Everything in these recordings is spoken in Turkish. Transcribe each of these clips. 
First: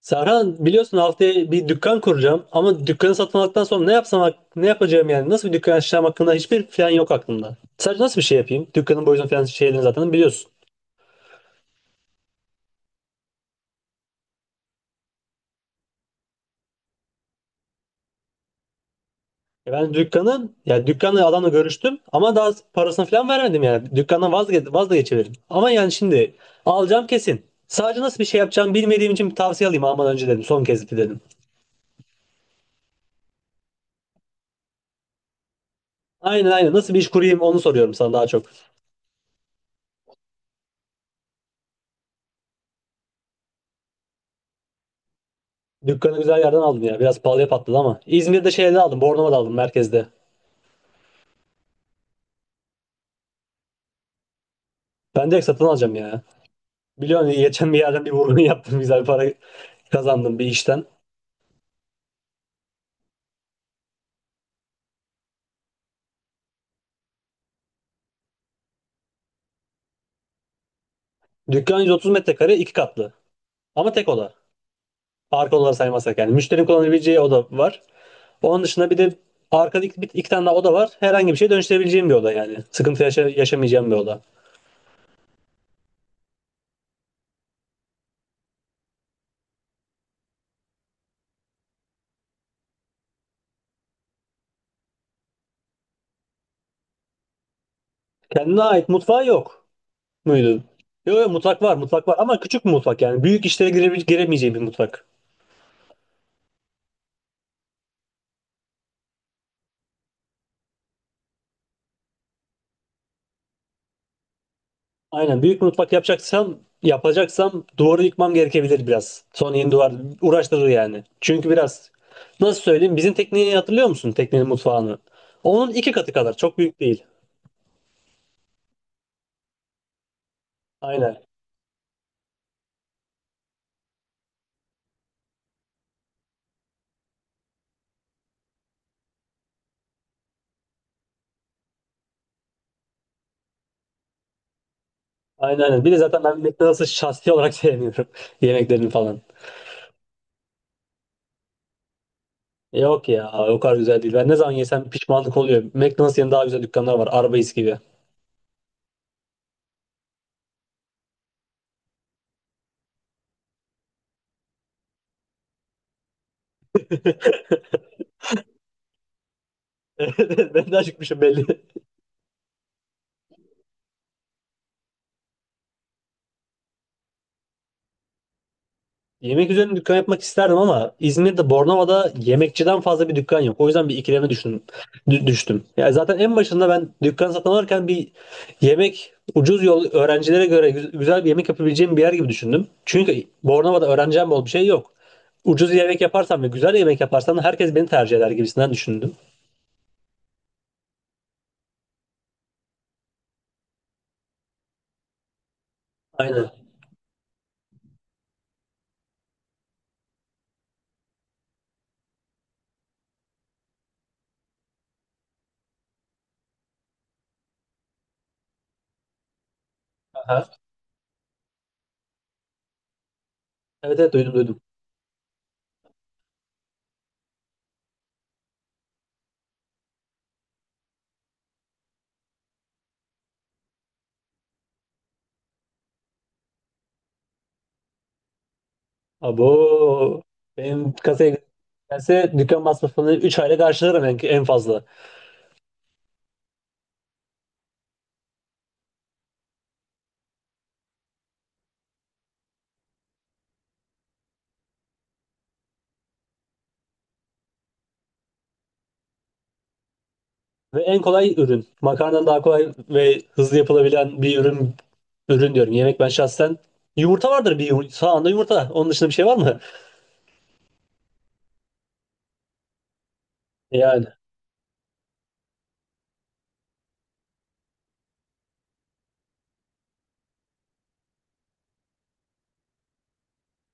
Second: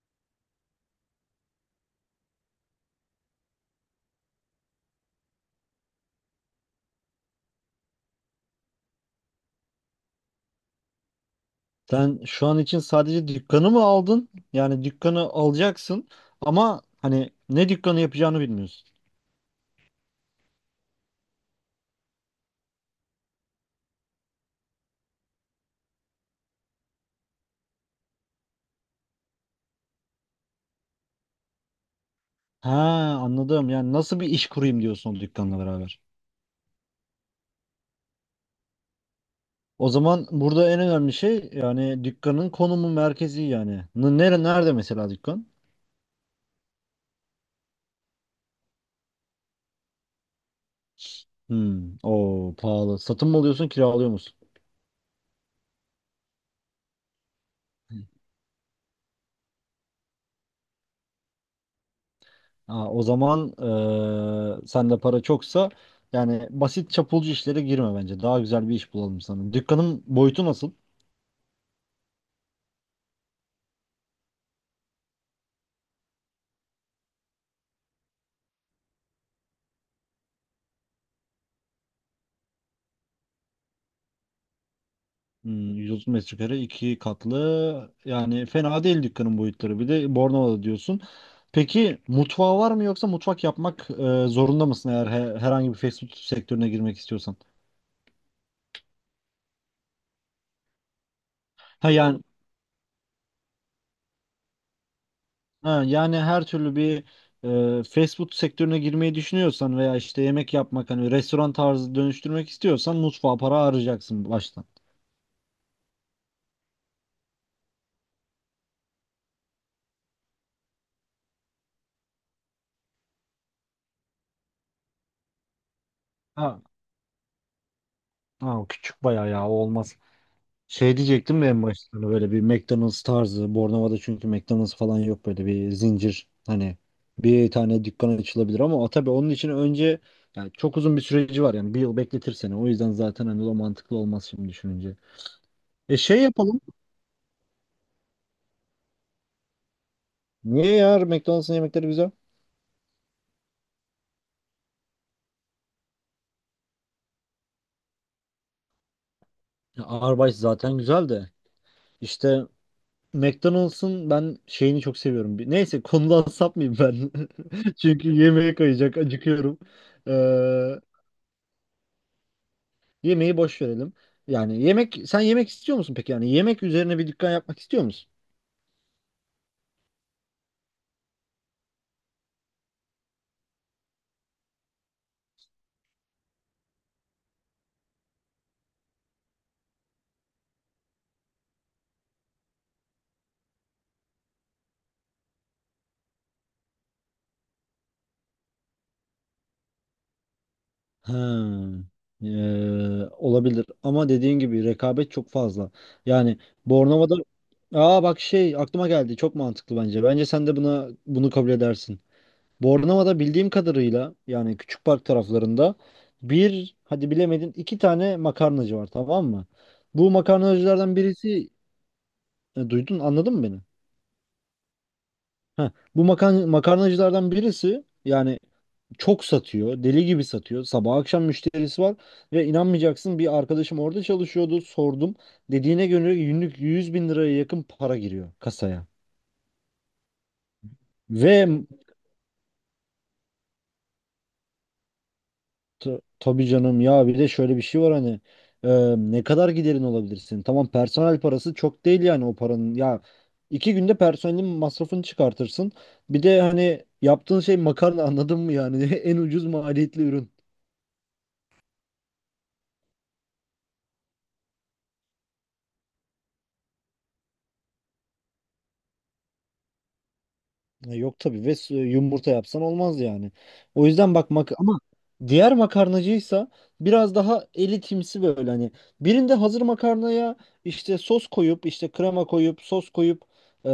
Serhan biliyorsun haftaya bir dükkan kuracağım ama dükkanı satın aldıktan sonra ne yapsam ne yapacağım yani nasıl bir dükkan açacağım hakkında hiçbir plan yok aklımda. Sadece nasıl bir şey yapayım? Dükkanın boyutunu falan şeylerini zaten biliyorsun. Sen şu an için sadece dükkanı mı aldın? Yani dükkanı alacaksın ama hani ne dükkanı yapacağını bilmiyorsun. E ben dükkanı ya dükkanla adamla görüştüm ama daha parasını falan vermedim yani. Dükkandan vazgeçebilirim. Ama yani şimdi alacağım kesin. Sadece nasıl bir şey yapacağım bilmediğim için bir tavsiye alayım almadan önce dedim. Son kez dedim. Ha, anladım. Yani nasıl bir iş kurayım diyorsun o dükkanla beraber. Aynen aynen, nasıl bir iş kurayım onu soruyorum sana daha çok. O zaman burada en önemli şey yani dükkanın konumu merkezi yani. Nerede mesela dükkan? Dükkanı güzel yerden aldım ya. Biraz pahalıya patladı ama. İzmir'de şeyde aldım. Bornova'da aldım merkezde. Hmm, o pahalı. Satın mı alıyorsun, kiralıyor musun? Ben direkt satın alacağım ya. Biliyorsun geçen bir yerden bir vurgun yaptım. Güzel para kazandım bir işten. Ha, o zaman sende para çoksa yani basit çapulcu işlere girme bence. Daha güzel bir iş bulalım sana. Dükkanın boyutu nasıl? Dükkan 130 metrekare, iki katlı. Ama tek oda. Arka odaları saymazsak yani. Müşterinin kullanabileceği oda var. Onun dışında bir de arkada iki, iki tane daha oda var. Herhangi bir şey dönüştürebileceğim bir oda yani. Sıkıntı yaşamayacağım bir oda. Hmm, 130 metrekare iki katlı yani fena değil dükkanın boyutları, bir de Bornova'da diyorsun. Peki mutfağı var mı yoksa mutfak yapmak zorunda mısın eğer herhangi bir fast food sektörüne girmek istiyorsan? Kendine ait mutfağı yok muydu? Yok yok, mutfak var, Ha mutfak var yani ama küçük bir mutfak yani. Büyük işlere giremeyeceğim bir mutfak. ha, yani her türlü bir fast food sektörüne girmeyi düşünüyorsan veya işte yemek yapmak hani restoran tarzı dönüştürmek istiyorsan mutfağa para harcayacaksın baştan. Aynen, büyük mutfak yapacaksam duvarı yıkmam gerekebilir biraz. Son yeni duvar uğraştırır yani. Çünkü biraz nasıl söyleyeyim, bizim tekneyi hatırlıyor musun? Teknenin mutfağını. Onun iki katı kadar, çok Ha, büyük değil. ha, o küçük bayağı ya, o olmaz. Şey Aynen. diyecektim ya, en başta hani böyle bir McDonald's tarzı. Bornova'da çünkü McDonald's falan yok, böyle bir zincir. Hani bir tane dükkan açılabilir ama o tabii, onun için önce yani çok uzun bir süreci var, yani bir yıl bekletir seni. O yüzden zaten hani o mantıklı olmaz şimdi düşününce. Aynen aynen. Bir de E şey zaten ben yapalım. McDonald's'ı şahsi olarak sevmiyorum. Yemeklerini falan. Niye ya, McDonald's'ın yemekleri güzel? Yok ya, o kadar güzel değil. Ben ne zaman yesem pişmanlık oluyor. McDonald's yerine daha güzel dükkanlar var. Arby's gibi. Ya, Arby's zaten güzel de işte McDonald's'ın ben şeyini çok seviyorum. Neyse, konudan sapmayayım ben. Çünkü yemeğe kayacak, acıkıyorum. Ben de acıkmışım belli. Yemeği boş verelim. Yani yemek, sen yemek istiyor musun peki? Yani yemek üzerine bir dükkan yapmak istiyor musun? Yemek üzerine dükkan yapmak isterdim ama İzmir'de Bornova'da yemekçiden fazla bir dükkan yok. O yüzden bir ikileme düştüm. Düştüm. Ya zaten en başında ben dükkan satın alırken bir yemek ucuz yol öğrencilere göre güzel bir yemek yapabileceğim bir yer gibi düşündüm. Çünkü Bornova'da öğreneceğim bol bir şey yok. Ucuz yemek yaparsam ve güzel yemek yaparsam herkes beni tercih eder gibisinden düşündüm. Ha, olabilir ama dediğin gibi rekabet çok fazla. Yani Aynen. Bornova'da, aa bak şey aklıma geldi, çok mantıklı bence. Bence sen de bunu kabul edersin. Bornova'da bildiğim kadarıyla yani Küçük Park taraflarında bir, hadi bilemedin iki tane makarnacı var tamam mı? Bu Aha. makarnacılardan birisi duydun anladın mı beni? Evet evet, duydum duydum. Heh, bu makarnacılardan birisi yani çok satıyor, deli gibi satıyor. Sabah akşam müşterisi var ve inanmayacaksın, bir arkadaşım orada çalışıyordu. Sordum. Dediğine göre günlük 100.000 liraya yakın para giriyor kasaya. Abo, benim Ve kasaya gelse dükkan masrafını 3 ayda karşılarım en, en fazla. Tabii canım ya, bir de şöyle bir şey var hani e, ne kadar giderin olabilirsin? Tamam, personel parası çok değil yani o paranın. Ya, 2 günde personelin masrafını çıkartırsın. Bir de hani yaptığın şey makarna, anladın mı yani, en ucuz maliyetli ürün. Ve en kolay ürün. Makarnadan daha kolay ve hızlı yapılabilen bir ürün, ürün diyorum. Yemek, ben şahsen yumurta vardır bir yumurta. Sağında yumurta. Onun dışında bir şey var mı? Yok tabii ve yumurta yapsan olmaz yani. O Yani yüzden bak, ama diğer makarnacıysa biraz daha elitimsi, böyle hani birinde hazır makarnaya işte sos koyup işte krema koyup sos koyup e,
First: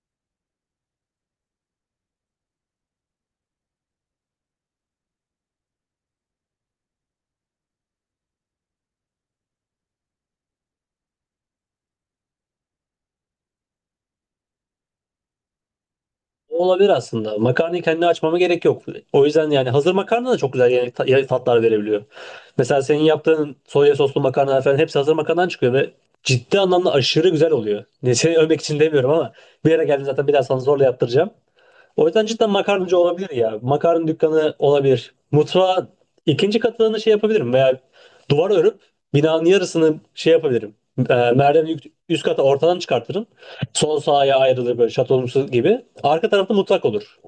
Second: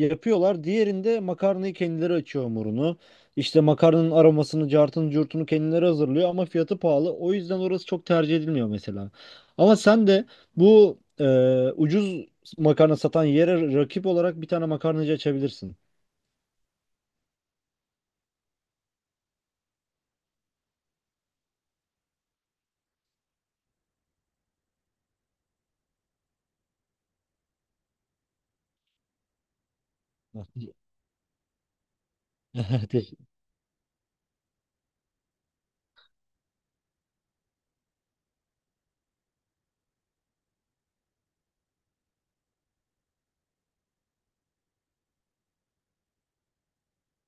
yapıyorlar. Diğerinde makarnayı kendileri açıyor hamurunu. İşte makarnanın aromasını, cartını, curtunu kendileri hazırlıyor ama fiyatı pahalı. O yüzden orası çok tercih edilmiyor mesela. Ama sen de bu ucuz makarna satan yere rakip olarak bir tane makarnacı açabilirsin. olabilir aslında. Makarnayı kendi açmama gerek yok. O yüzden yani hazır makarna da çok güzel yemek yemek tatlar verebiliyor. Mesela senin yaptığın soya soslu makarna falan hepsi hazır makarnadan çıkıyor ve ciddi anlamda aşırı güzel oluyor. Ne seni övmek için demiyorum ama bir yere geldim zaten, bir daha sana zorla yaptıracağım. O yüzden cidden makarnacı Evet. olabilir ya. Makarna dükkanı olabilir. Mutfağa ikinci katını şey yapabilirim veya duvar örüp binanın yarısını şey yapabilirim. Merdiveni üst kata ortadan çıkartırım. Sol sağa ayrılır, böyle şatonumsu gibi. Arka tarafta mutfak olur.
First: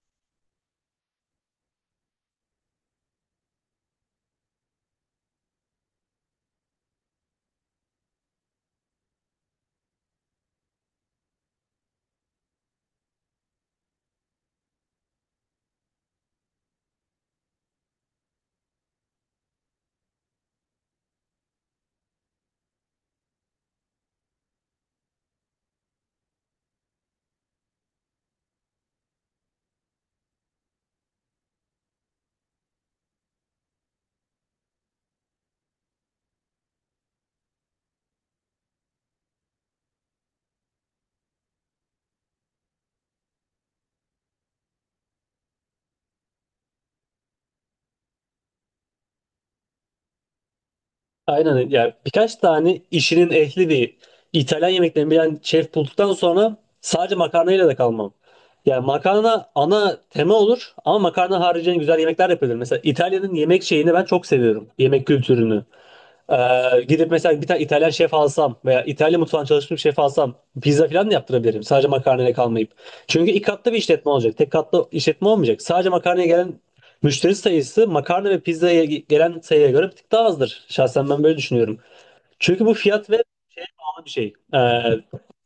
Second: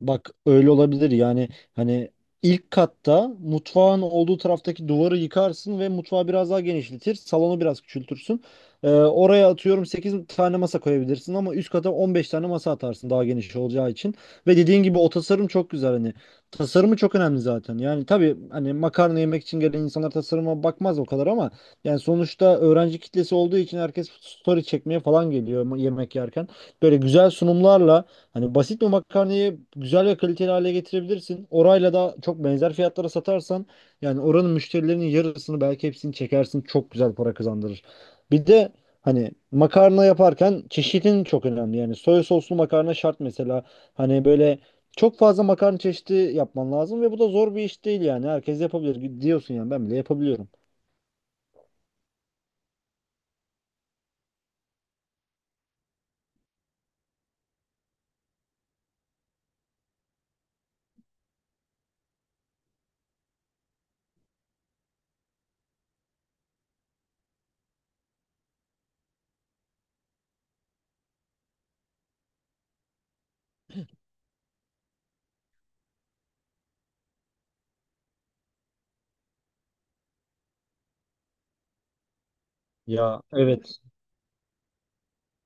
Bak, öyle olabilir yani, hani ilk katta mutfağın olduğu taraftaki duvarı yıkarsın ve mutfağı biraz daha genişletir, salonu biraz küçültürsün. Oraya atıyorum 8 tane masa koyabilirsin ama üst kata 15 tane masa atarsın daha geniş olacağı için. Ve dediğin gibi o tasarım çok güzel, hani tasarımı çok önemli zaten. Yani tabii, hani makarna yemek için gelen insanlar tasarıma bakmaz o kadar ama yani sonuçta öğrenci kitlesi olduğu için herkes story çekmeye falan geliyor yemek yerken. Böyle güzel sunumlarla, hani basit bir makarnayı güzel ve kaliteli hale getirebilirsin. Orayla da çok benzer fiyatlara satarsan yani oranın müşterilerinin yarısını belki hepsini çekersin. Çok güzel para kazandırır. Bir de hani makarna yaparken çeşidin çok önemli. Yani soya soslu makarna şart mesela. Hani böyle çok fazla makarna çeşidi yapman lazım ve bu da zor bir iş değil yani. Herkes yapabilir diyorsun, yani ben bile yapabiliyorum. Aynen, yani birkaç tane işinin ehli bir İtalyan yemeklerini bilen şef bulduktan sonra sadece makarnayla da kalmam. Yani makarna ana tema olur ama makarna haricinde güzel yemekler yapılır. Mesela İtalya'nın yemek şeyini ben çok seviyorum. Yemek kültürünü. Gidip mesela bir tane İtalyan şef alsam veya İtalya mutfağında çalışmış bir şef alsam pizza falan da yaptırabilirim. Sadece makarnayla kalmayıp. Çünkü iki katlı bir işletme olacak. Tek katlı işletme olmayacak. Sadece makarnaya gelen müşteri sayısı makarna ve pizzaya gelen sayıya göre bir tık daha azdır. Şahsen ben böyle düşünüyorum. Çünkü bu fiyat Ya, ve şeye evet. bağlı bir şey.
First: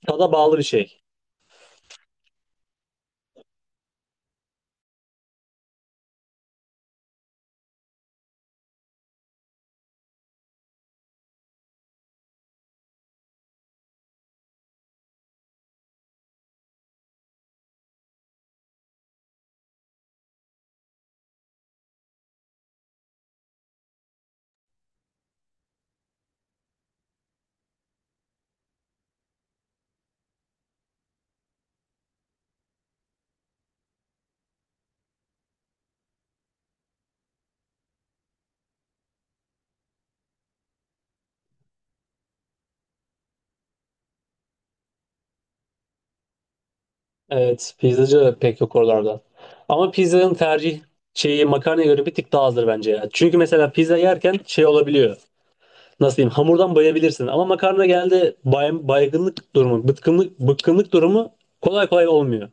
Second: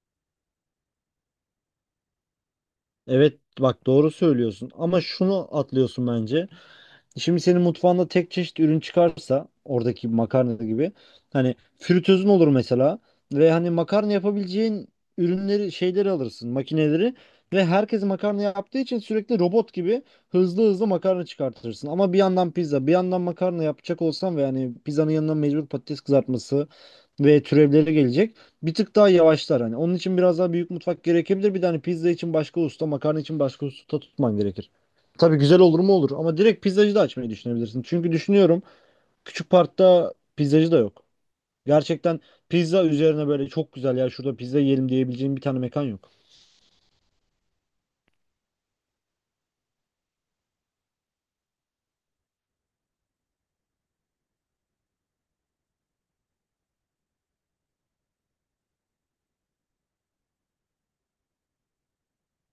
Tada bağlı bir şey. Evet, bak doğru söylüyorsun ama şunu atlıyorsun bence. Şimdi senin mutfağında tek çeşit ürün çıkarsa oradaki makarna gibi, hani fritözün olur mesela ve hani makarna yapabileceğin ürünleri, şeyleri alırsın, makineleri ve herkes makarna yaptığı için sürekli robot gibi hızlı hızlı makarna çıkartırsın. Ama bir yandan pizza bir yandan makarna yapacak olsan ve hani pizzanın yanına mecbur patates kızartması ve türevleri gelecek, bir tık daha yavaşlar, hani onun için biraz daha büyük mutfak gerekebilir, bir de hani pizza için başka usta makarna için başka usta tutman gerekir. Tabii güzel olur mu olur ama direkt pizzacı da açmayı düşünebilirsin. Çünkü düşünüyorum, küçük parkta pizzacı da yok. Gerçekten pizza üzerine böyle çok güzel, ya şurada pizza yiyelim diyebileceğim bir tane mekan yok. Evet, pizzacı pek yok oralarda. Ama pizzanın tercih şeyi makarnaya göre bir tık daha azdır bence ya. Çünkü mesela pizza yerken şey olabiliyor. Nasıl diyeyim, hamurdan bayabilirsin. Ama makarna geldi baygınlık durumu, bıkkınlık durumu kolay kolay olmuyor.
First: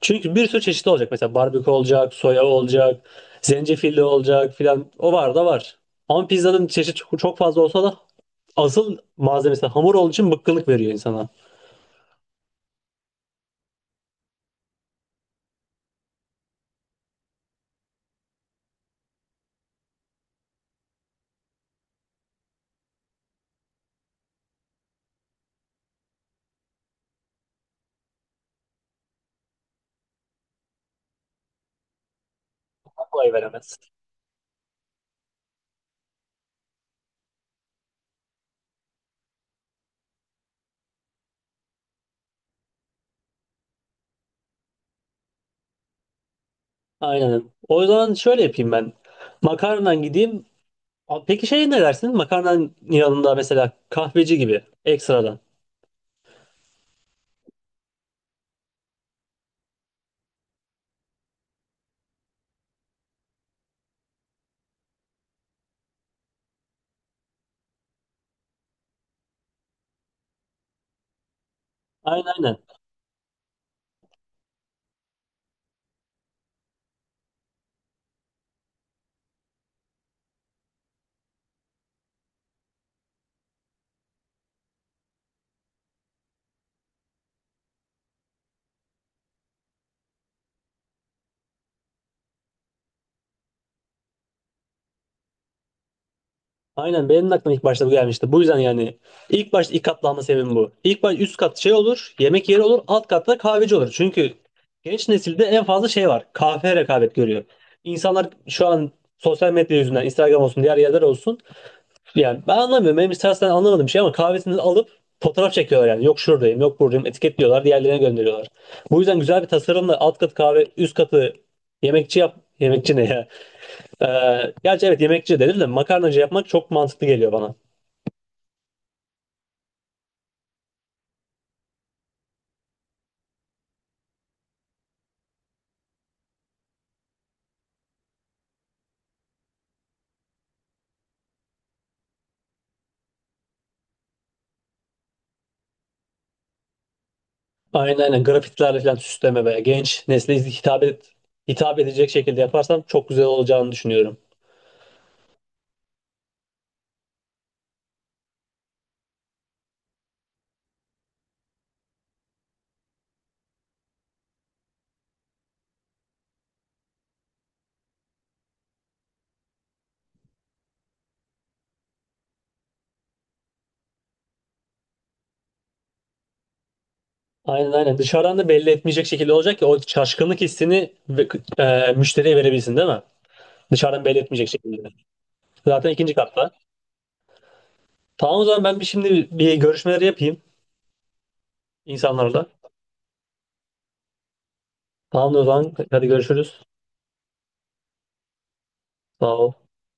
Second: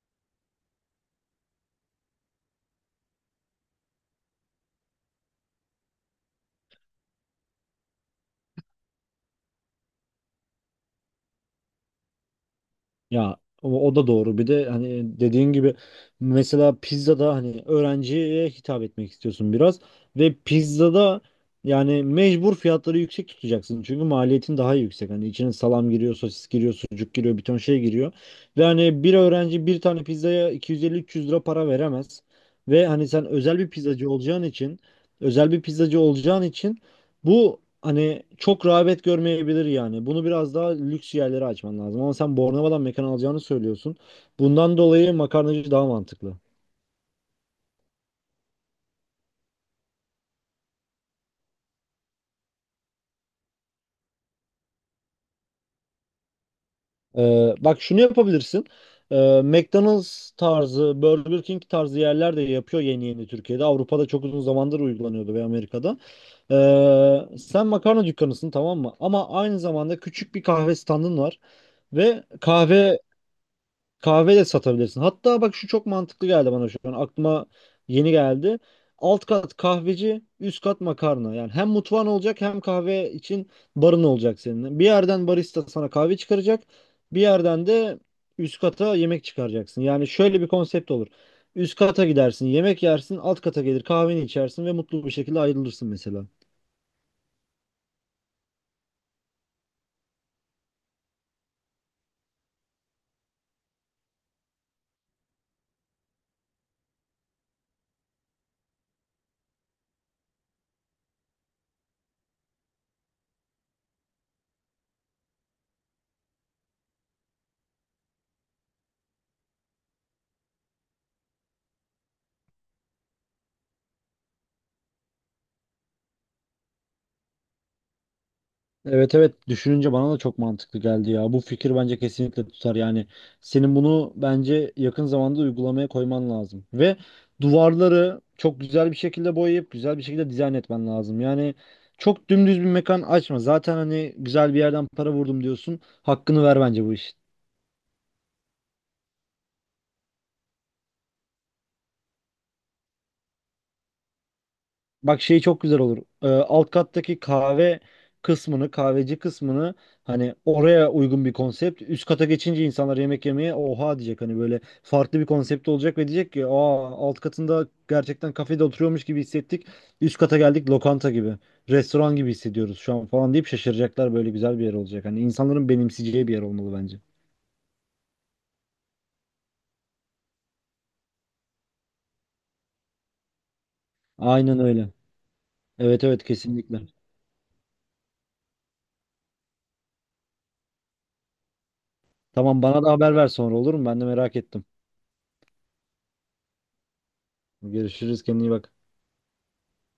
Çünkü bir sürü çeşit olacak. Mesela barbekü olacak, soya olacak, zencefilli olacak filan. O var da var. Ama pizzanın çeşit çok çok fazla olsa da asıl malzemesi hamur olduğu için bıkkınlık veriyor insana. Ya, o da doğru. Bir de hani dediğin gibi mesela pizzada hani öğrenciye hitap etmek istiyorsun biraz ve pizzada yani mecbur fiyatları yüksek tutacaksın. Çünkü maliyetin daha yüksek. Hani içine salam giriyor, sosis giriyor, sucuk giriyor, bir ton şey giriyor. Ve hani bir öğrenci bir tane pizzaya 250-300 lira para veremez. Ve hani sen Kolay özel bir veremez. pizzacı olacağın için özel bir pizzacı olacağın için bu hani çok rağbet görmeyebilir yani. Bunu biraz daha lüks yerlere açman lazım. Ama sen Bornova'dan mekan alacağını söylüyorsun. Bundan dolayı makarnacı daha mantıklı. Aynen. O zaman şöyle yapayım ben. Makarnadan gideyim. Peki şey, ne dersin? Makarnanın yanında mesela kahveci gibi ekstradan. Bak şunu yapabilirsin. McDonald's tarzı, Burger King tarzı yerler de yapıyor yeni yeni Türkiye'de. Avrupa'da çok uzun zamandır uygulanıyordu ve Amerika'da. Sen makarna dükkanısın tamam mı? Ama aynı zamanda küçük bir kahve standın var ve Aynen aynen. kahve de satabilirsin. Hatta bak, şu çok mantıklı geldi bana şu an. Aklıma yeni geldi. Alt kat kahveci, üst kat makarna. Yani hem mutfağın olacak hem kahve için barın olacak senin. Bir yerden barista sana kahve çıkaracak. Bir yerden de üst kata yemek çıkaracaksın. Yani şöyle bir konsept olur. Üst kata gidersin, yemek yersin, alt kata gelir kahveni içersin ve mutlu bir şekilde ayrılırsın mesela. Aynen, benim de aklıma ilk başta bu gelmişti. Bu yüzden yani ilk başta ilk katlanma sebebim bu. İlk baş üst kat şey olur, yemek yeri olur, alt katta kahveci olur. Çünkü genç nesilde en fazla şey var. Kahve rekabet görüyor. İnsanlar şu an sosyal medya yüzünden Instagram olsun, diğer yerler olsun. Yani ben anlamıyorum. Benim istersen anlamadığım şey, ama kahvesini alıp fotoğraf çekiyorlar yani. Yok şuradayım, yok buradayım. Etiketliyorlar, diğerlerine gönderiyorlar. Bu yüzden güzel bir tasarımla alt katı kahve, üst katı yemekçi yap. Yemekçi ne ya? Gerçi evet, yemekçi denir de makarnacı yapmak çok mantıklı geliyor bana. Evet, evet, düşününce bana da çok mantıklı geldi ya. Bu fikir bence kesinlikle tutar yani. Senin bunu bence yakın zamanda uygulamaya koyman lazım. Ve duvarları çok güzel bir şekilde boyayıp güzel bir şekilde dizayn etmen lazım. Yani çok dümdüz bir mekan açma. Zaten hani güzel bir yerden para vurdum diyorsun. Hakkını ver bence bu işin. Aynen aynen, grafitlerle falan süsleme ve genç nesle hitap et, edecek şekilde yaparsam çok güzel olacağını düşünüyorum. Bak, şey çok güzel olur. Alt kattaki kahve kısmını, kahveci kısmını hani oraya uygun bir konsept. Üst kata geçince insanlar yemek yemeye oha diyecek. Hani böyle farklı bir konsept olacak ve diyecek ki aa alt katında gerçekten kafede oturuyormuş gibi hissettik. Üst kata geldik lokanta gibi. Restoran gibi hissediyoruz şu an falan deyip şaşıracaklar. Böyle güzel bir yer olacak. Hani insanların benimseyeceği bir yer olmalı bence. Aynen aynen, dışarıdan da belli etmeyecek şekilde olacak ki o şaşkınlık hissini müşteriye verebilsin, değil mi? Dışarıdan belli etmeyecek Aynen şekilde. öyle. Zaten Evet, ikinci evet, katta. kesinlikle. Tamam, o zaman ben bir şimdi bir görüşmeleri yapayım insanlarla. Tamam, bana da haber ver sonra olur mu? Ben de merak ettim. Tamam o zaman hadi görüşürüz. Görüşürüz. Kendine iyi bak. Sağ ol.